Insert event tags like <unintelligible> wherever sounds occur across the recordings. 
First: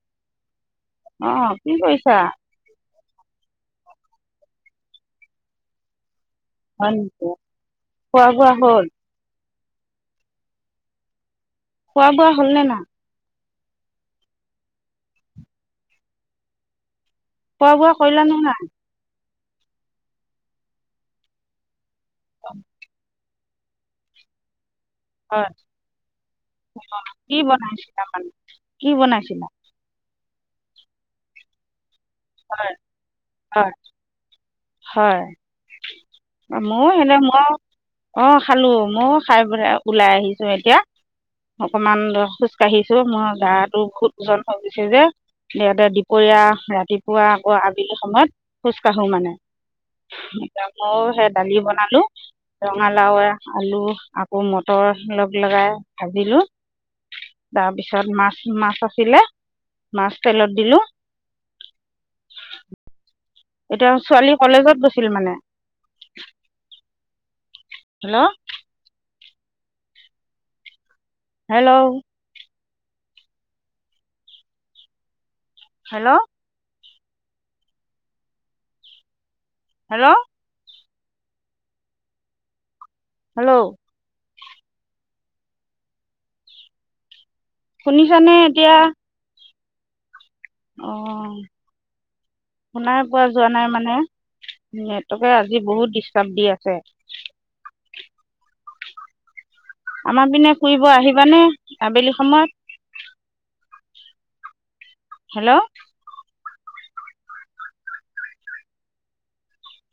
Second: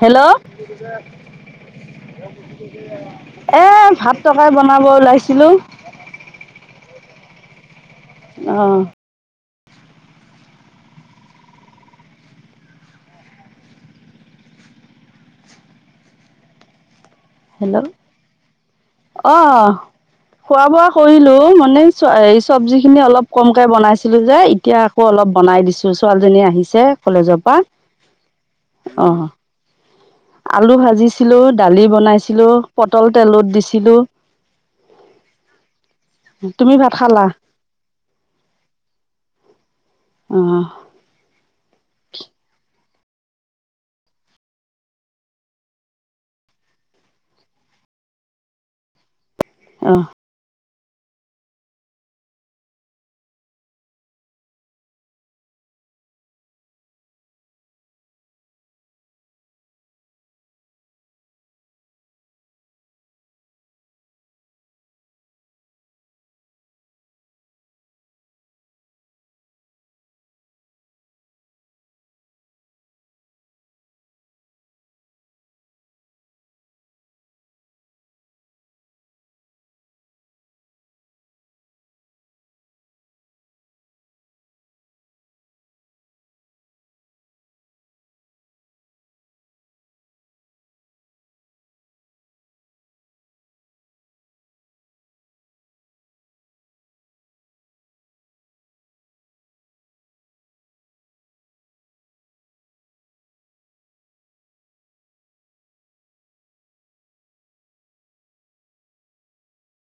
Hello. অ', কি কৰিছা? অ' ভাতটো অকল বনাব ওলাইছিলোঁ। <unintelligible> খোৱা, বোৱা অঁ হ'ল? খোৱা, বোৱা হ'ল নে না? খোৱা, বোৱা কৰিলা নে নাই? অ', খোৱা, বোৱা কৰিলো। <unintelligible> <unintelligible> এই চব্জি খিনি অলপ কমকে বনাইছিলো যে এতিয়া আকৌ অলপ হয়, বনাই দিছো ছোৱালীজনী আহিছে কি কলেজৰ বনাইছিলা মানে? কি পৰা অ বনাইছিলা? আলু ভাজিছিলো দালি বনাইছিল ছিলো হয়, পটল তেলত হয়, দিছিলো হয় তুমি ভাত মই সেইনে খালা মই অ খালো ময়ও খাই ওলাই আহিছো অঁ এতিয়া অকমান খোজকাঢ়িছো মই গাটো বহুত ওজন হৈ গৈছে যে ইয়াতে দুপৰীয়া ৰাতি খোৱা আকৌ আবেলি সময়ত খোজ কাঢ়ো মানে আহ ময়ো সেই দালি বনালো ৰঙালাও আলু আকৌ মটৰ লগ লগাই ভাজিলো তাৰপিছত মাছ মাছ আছিলে মাছ তেলত দিলো এতিয়া ছোৱালী কলেজত গৈছিল মানে hello hello hello hello hello শুনিছানে এতিয়া অ শুনাই পোৱা যোৱা নাই মানে নেটকে আজি বহুত ডিষ্টাৰ্ব দি আছে আমাৰ পিনে ফুৰিব আহিবানে আবেলি সময়ত hello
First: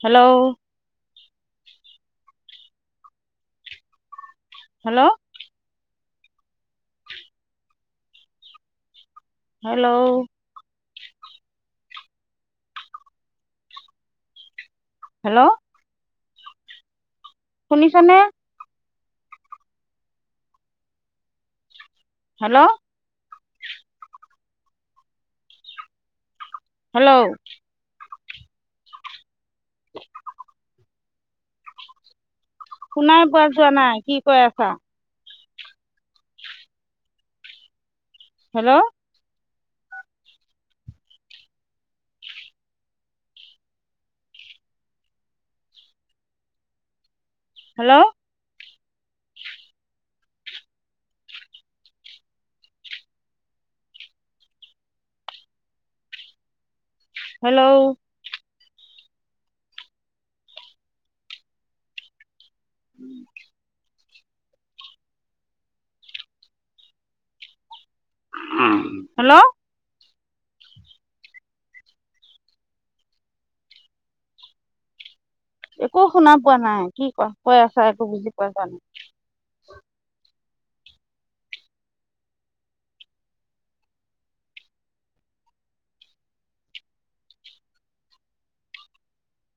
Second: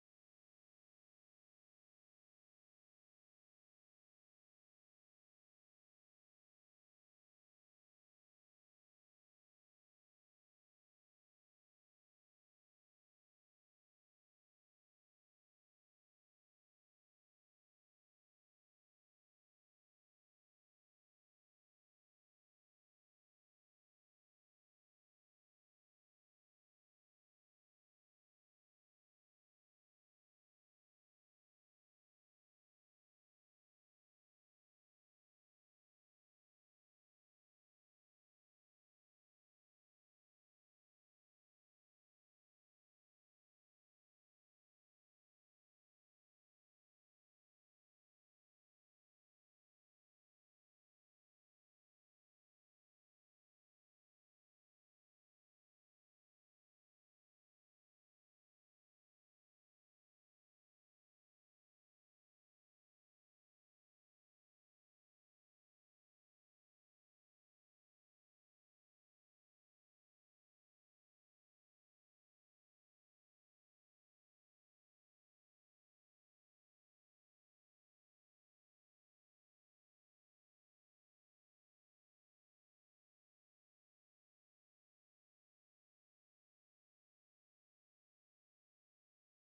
hello hello hello hello শুনিছানে হেল্ল' হেল্ল' শুনাই পোৱা যোৱা নাই কি কৈ আছা হেল্ল' হেল্ল' হেল্ল' উম হেল্ল' একো শুনা পোৱা নাই কি কোৱা কৈ আছা একো বুজি পোৱা পোৱা নাই